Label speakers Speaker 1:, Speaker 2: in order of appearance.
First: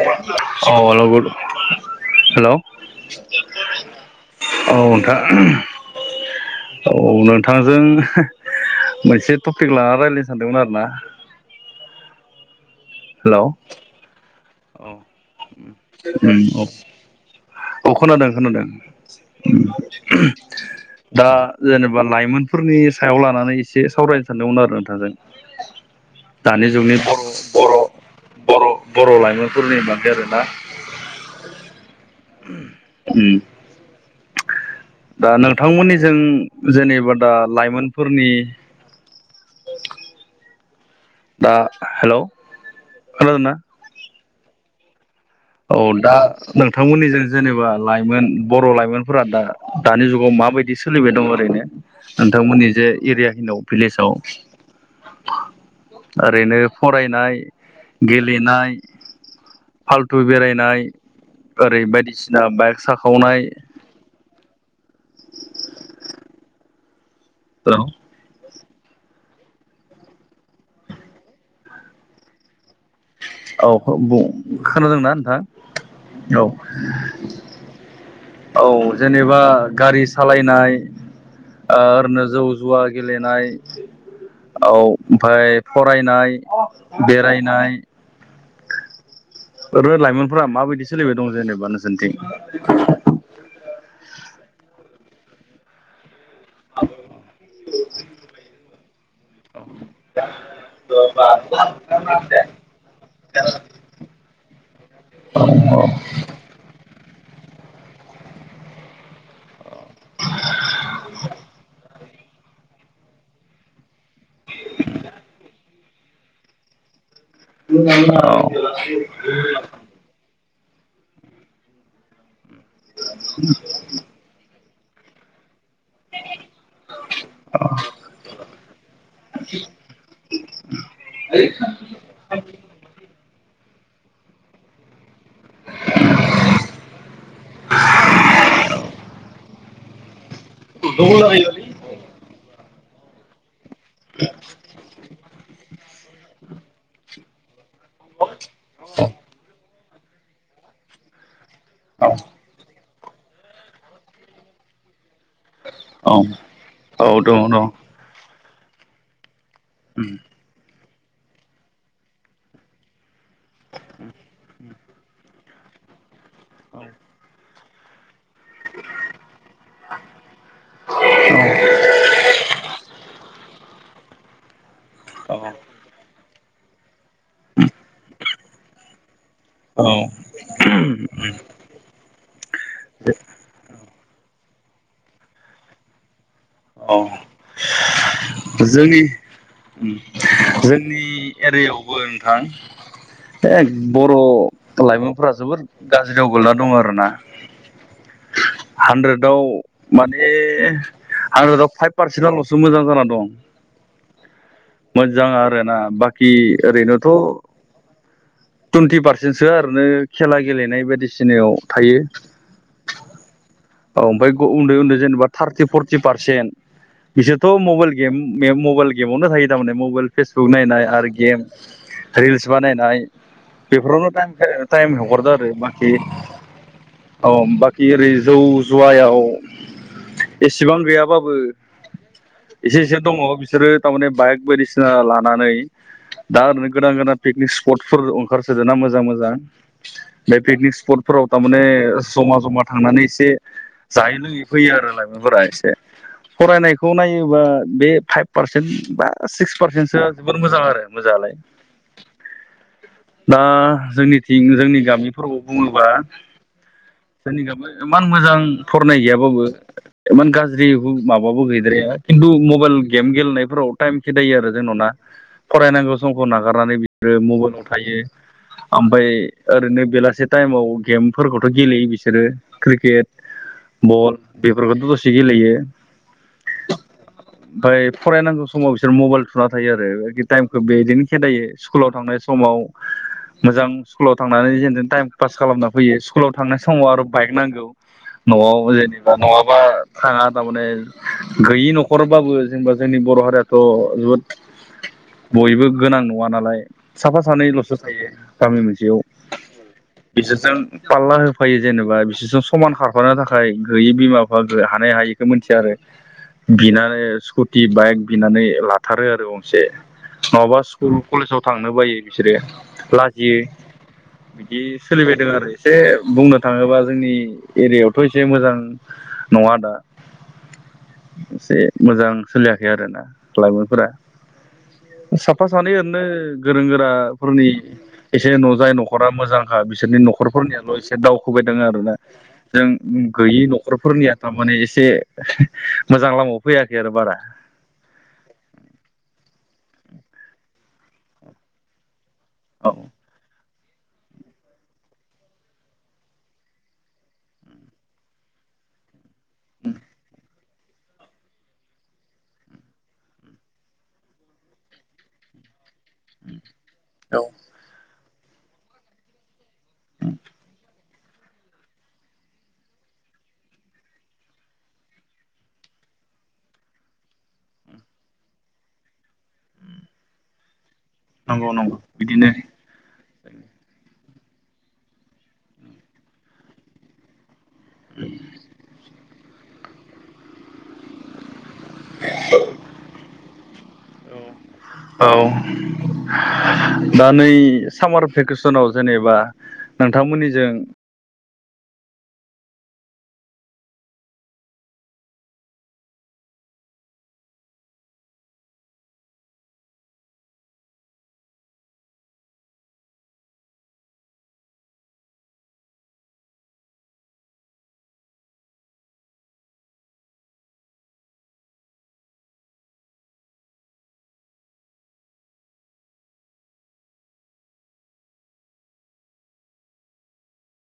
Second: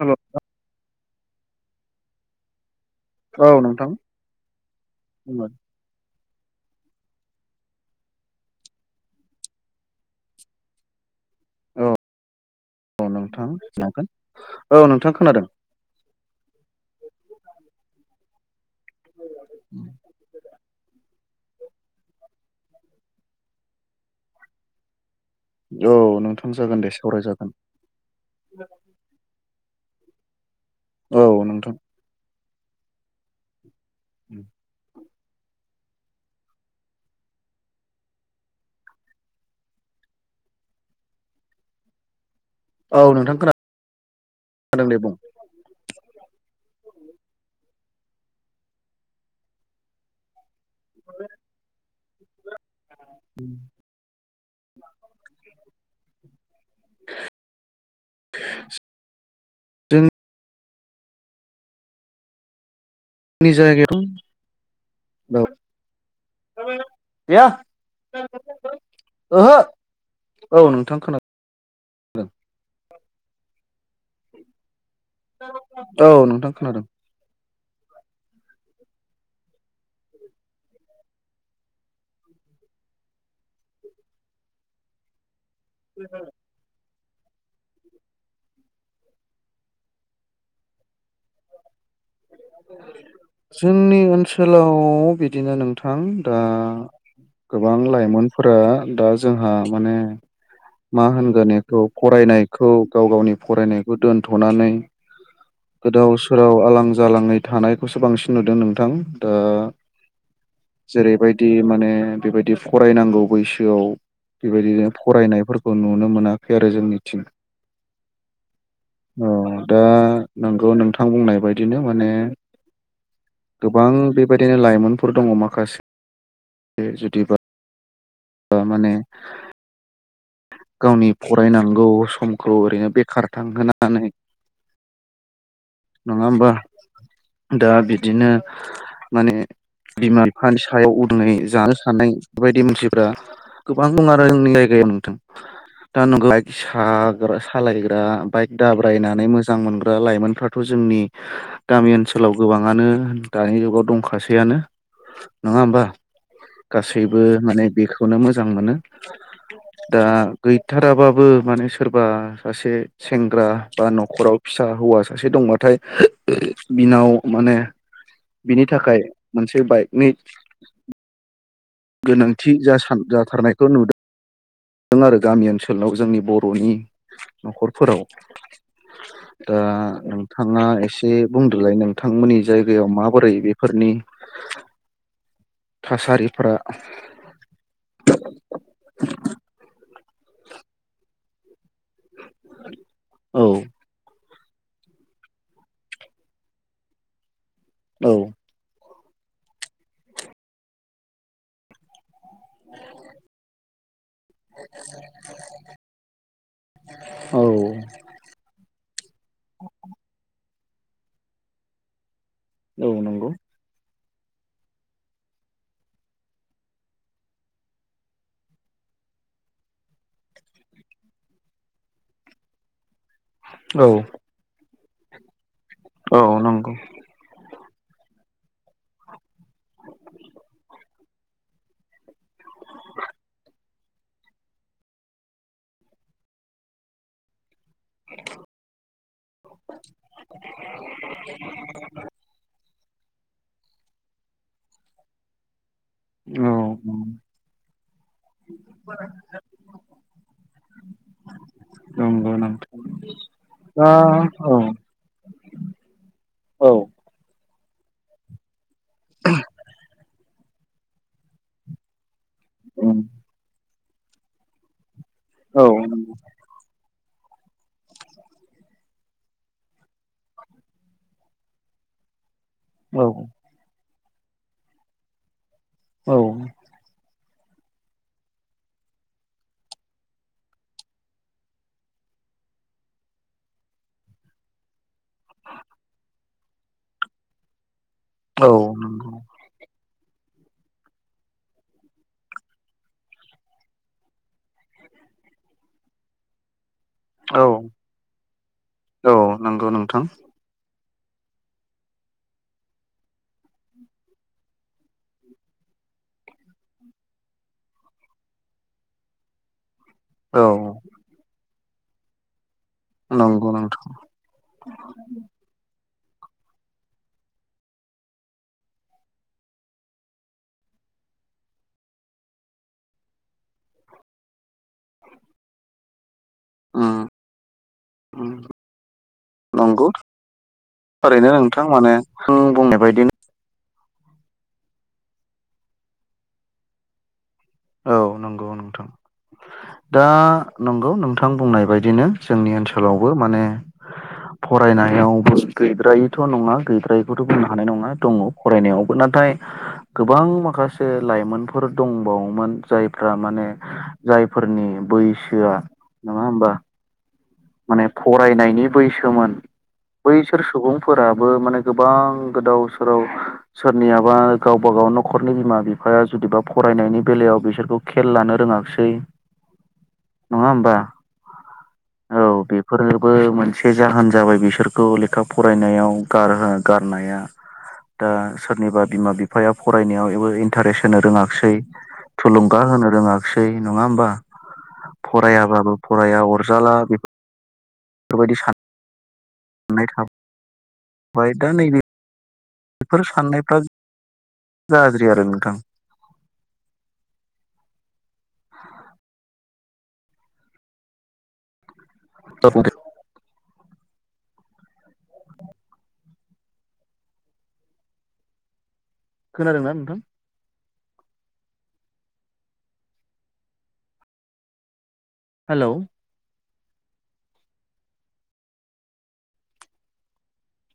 Speaker 1: हेल'
Speaker 2: औ नोंथां औ नोंथांजों
Speaker 1: बुंलाय
Speaker 2: मोनसे टपिक लानानै रायज्लायनो सानदोंमोन आरोना
Speaker 1: औ औ
Speaker 2: हेलौ
Speaker 1: नोंथां जागोन
Speaker 2: औ
Speaker 1: नोंथां खोनादों
Speaker 2: उम औ अ खोनादों खोनादों उम दा जेनेबा लाइमोनफोरनि सायाव लानानै एसे सावरायनो सानदोंमोन आरो नोंथांजों
Speaker 1: औ नोंथां
Speaker 2: दानि
Speaker 1: जागोन दे
Speaker 2: जुगनि
Speaker 1: सावराय जागोन
Speaker 2: बर' बर' बर' बर' लाइमोनफोरनि बादै आरोना
Speaker 1: औ नोंथां
Speaker 2: उम
Speaker 1: उम
Speaker 2: दा नोंथांमोननिजों जेनेबा दा लाइमोनफोरनि दा हेल'
Speaker 1: औ नोंथां खोनादों दे बुं।
Speaker 2: औ दा नोंथांमोननिजों जेनेबा लाइमोन बर' लाइमोनफोरा दा दानि जुगाव माबायदि बिदि सोलिबाय दं ओरैनो नोंथांमोननि जे एरियानिव भिलेजाव [inaudible] ओरैनो फरायनाय गेलेनाय फाल
Speaker 1: जोंनि
Speaker 2: बेरायनाय ओरै बायदिसिना बाइक साखावनाय
Speaker 1: जोंनि जायगायाव औ दैया
Speaker 2: औ
Speaker 1: ओहो औ नोंथां खोनादों
Speaker 2: औ बुं खोनादोंना नोंथां औ।
Speaker 1: नोंथां खोनादों
Speaker 2: औ जेनेबा गारि सालायनाय ओ ओरैनो जौ जुवा गेलेनाय औ ओमफाय फरायनाय बेरायनाय ओरै लाइमोनफोरा माबायदि सोलिबाय दं जेनेबा नोसोरनिथिं
Speaker 1: जोंनि ओनसोलाव बिदिनो नोंथां दा गोबां लाइमोनफोरा दा जोंहा माने मा होनगोन एखौ फरायनायखौ गाव गावनि फरायनायखौ दोन्थनानै
Speaker 2: औ
Speaker 1: गोदाव सोराव आलां जालाङै थानायखौसो बांसिन नुदों नोंथां दा जेरैबायदि माने बेबायदि फरायनांगौ बैसोआव बेबायदिनो फरायनायफोरखौ नुनो मोनाखै आरो जोंनिथिं। अ दा
Speaker 2: [unintelligible]
Speaker 1: नोंगौ नोंथां बुंनाय बायदिनो माने गोबां बेबायदिनो लाइमोन फोर दङ माखासे जदि माने गावनि फरायनांगौ समखौ ओरैनो बेखार थांहोनानै नङा होमबा दा बिदिनो माने बिमा बिफानि सायाव उदुै जानो सानायनाय बेबायदि मानसिफ्रा गोबां दं आरो जोंनि जायगायाव नोंथां दा नोंलाय साग्रा सालायग्रा बाइक दाब्रायनानै मोजां मोनग्रा लाइमोनफ्राथ जोंनि गामि
Speaker 2: औ
Speaker 1: ओनसोलाव गोबाङानो दानि जुगाव दंखासैयानो नङा होमबा गासैबो माने बेखौनो मोजां मोनो दा गैथाराबाबो माने सोरबा सासे सेंग्रा बा नखराव फिसा हौवा सासे दंबाथाय बिनाव माने बिनि थाखाय मोनसे बाइकनि गोनांथि जासा जाथारनायखौ नुदों नुदों आरो गामि ओनसोलाव जोंनि बर' बर'नि न'खरफोराव ओ
Speaker 2: औ
Speaker 1: नोंथाङा एसे बुंदोलाय नोंथांमोननि जायगायाव माबोरै बेफोरनि थासारि
Speaker 2: औ जोंनि उ जोंनि एरियायावबो नोंथां
Speaker 1: औ
Speaker 2: एक बर' लाइमोनफोरा जोबोद गाज्रियाव गोगलैना दङ आरोना
Speaker 1: औ
Speaker 2: हानद्रेदाव माने हानद्रेदाव फाइभ पारसे सिबांलसो मोजां जाना दं मोजां आरोना बाखि ओरैनोथ'
Speaker 1: औ
Speaker 2: टुइन्टि पारसेनसोआ आरैनो खेला गेलेनाय बायदिसिनायाव थायो
Speaker 1: औ नंगौ
Speaker 2: औ ओमफ्राय उन्दै उन्दै जेनेबा थार्टि फरटि पारसेन्ट बिसोरथ' मबाइल गेम मबाइल गेमावनो थायो थारमाने मबाइल फेसबुक नायनाय आरो गेम रिल्स बानायनायनाय
Speaker 1: औ
Speaker 2: बेफोरावनो टाइम हगरदो आरो बाखि
Speaker 1: औ नंगौ
Speaker 2: औ बि जौ जुवायाव एसेबां गैयाबाबो एसे एसे दङ बिसोरो थारमाने बाइक बायदिसिना लानानै दा ओरैनो गोदाव गोदान पिकनिक स्पटफोर ओंखारसोदो ना मोजां मोजां बे पिकनिक स्पटफोराव थामाने जमा जमा थांनानै एसे जायै लोङै फैयो आरो लाइमोनफोरा एसे
Speaker 1: औ
Speaker 2: फरायनायखौ नायोबा बे फाइभ पारसेन्ट बा सिक्स पारसेन्टसो जोबोर मोजां आरो मोजाङलाय
Speaker 1: नोंगौ
Speaker 2: दा जोंनिथिं
Speaker 1: औ
Speaker 2: जोंनि गामिफोरखौ बुङोबा
Speaker 1: औ
Speaker 2: जोंनि गाबो इमान मोजां फरायनाय गैयाबाबो इमान गाज्रि माबाबो गैद्राया खिन्थु मबाइल गेम गेलेनायफोराव टाइम खेदायो आरो जोंनाव ना
Speaker 1: औ
Speaker 2: फरायनांगौ
Speaker 1: नंगौ
Speaker 2: समखौ नागारनानै आरो मबाइलाव थायो ओमफ्राय ओरैनो बेलासे टाइमाव गेमफोरखौथ' गेलेयो बिसोरो क्रिकेट
Speaker 1: औ
Speaker 2: बल बेफोरखौथ दसे गेलेयो
Speaker 1: औ
Speaker 2: [inaudible] ओमफ्राय फरायनांगौ समाव बिसोर मबाइल थुना थायो आरो टाइमखौ बिदिनो खेदायो स्कुलाव थांनाय समाव मोजां स्कुलाव थांनानै जेनथेन टाइमखो पास खालामना फैयो स्कुलाव थांनाय समाव आरो बाइक नांगौ
Speaker 1: औ
Speaker 2: न'आव जेनेबा
Speaker 1: नंगौ
Speaker 2: नंङाबा थाङा थारमाने गैयि नखरबाबो जेनेबा जोंनि बर हारियाथ जोबोद बयबो गोनां नङा नालाय साफा
Speaker 1: औ
Speaker 2: सानैल'सो थायो गामि मोनसेयाव
Speaker 1: औ नंगौ नोंथां
Speaker 2: बिसोरजों फारला होफायो जेनेबा बिसोरसां समान खारफानो थाखाय गैयि बिमा बिफा हानाय हायिखौ मिथिया आरो बिनानै स्कुटि बाइक बिनानै लाथारो आरो गंसे
Speaker 1: औ
Speaker 2: नङाबा स्कुल कलेजाव थांनो बायो बिसोरो लाजियो
Speaker 1: नंगौ नोंथां
Speaker 2: बिदि सोलिबायदों आरो एसे बुंनो थाङोबा जोंनि एरियायावथ' एसे मोजां नङा दा एसे मोजां सोलियाखै आरोना लाइमोनफोरा साफा सानै ओरैनो गोरों
Speaker 1: उम
Speaker 2: गोराफोरनि
Speaker 1: उम
Speaker 2: एसे न' जाय न'खरा मोजांखा
Speaker 1: नंगौ
Speaker 2: बिसोरनि न'खरफोरनियाल' एसे
Speaker 1: ओरैनो
Speaker 2: दावखोबाय
Speaker 1: नोंथां
Speaker 2: [unintelligible]
Speaker 1: माने
Speaker 2: आरोना
Speaker 1: आं
Speaker 2: जों
Speaker 1: बुंनाय बायदिनो
Speaker 2: गोयै न' न'खरफोरनिया थारमाने एसे मोजां लामायाव फैयाखै आरो बारा
Speaker 1: औ नोंगौ नोंथां दा नोंगौ नोंथां बुंनाय बायदिनो जोंनि
Speaker 2: औ
Speaker 1: ओनसोलावबो माने
Speaker 2: [inaudible]
Speaker 1: फरायनायावबो गैद्रायैथ' नङा गैद्रायैखौथ' बुंनो हानाय नङा दङ फरायनायावबो ना नाथाय गोबां माखासे लाइमोनफोर दंबावो जायफ्रा माने जायफोरनि बैसोआ नङा होमबा माने फरायनायनि बैसोमोन बैसोर सुबुं फोराबो माने गोबां गोदाव सोराव सोरनियाबा गावबा गाव न'खरनि बिमा बिफा बिफाया जुदिबा फरायनायनि बेलायाव बिसोरखौ खेल लानो रोङासै नङा होमबा
Speaker 2: नंगौ नंगौ
Speaker 1: औ
Speaker 2: बिदिनो
Speaker 1: बेफोरनोबो मोनसे जाहोन जाबाय बिसोरखौ लेखा फरायनायाव गार गारनाया दा सोरनिबा बिमा बिफाया फरायनायावबो इन्टारेस्ट होनो रोङासै थुलुंगा होनो रोङासै नङा होमबा?
Speaker 2: औ
Speaker 1: फरायाबबो फराया अरजाला बे
Speaker 2: दा नै सामार भेकेसनाव जेनेबा
Speaker 1: साननाय
Speaker 2: नोंथांमोननिजों
Speaker 1: थाबाय दा नैबे बेफोर साननायफ्रा गाज्रि आरो नोंथां
Speaker 2: [inaudible]
Speaker 1: [unintelligible] खोनादोंना नोंथां? हेलौ।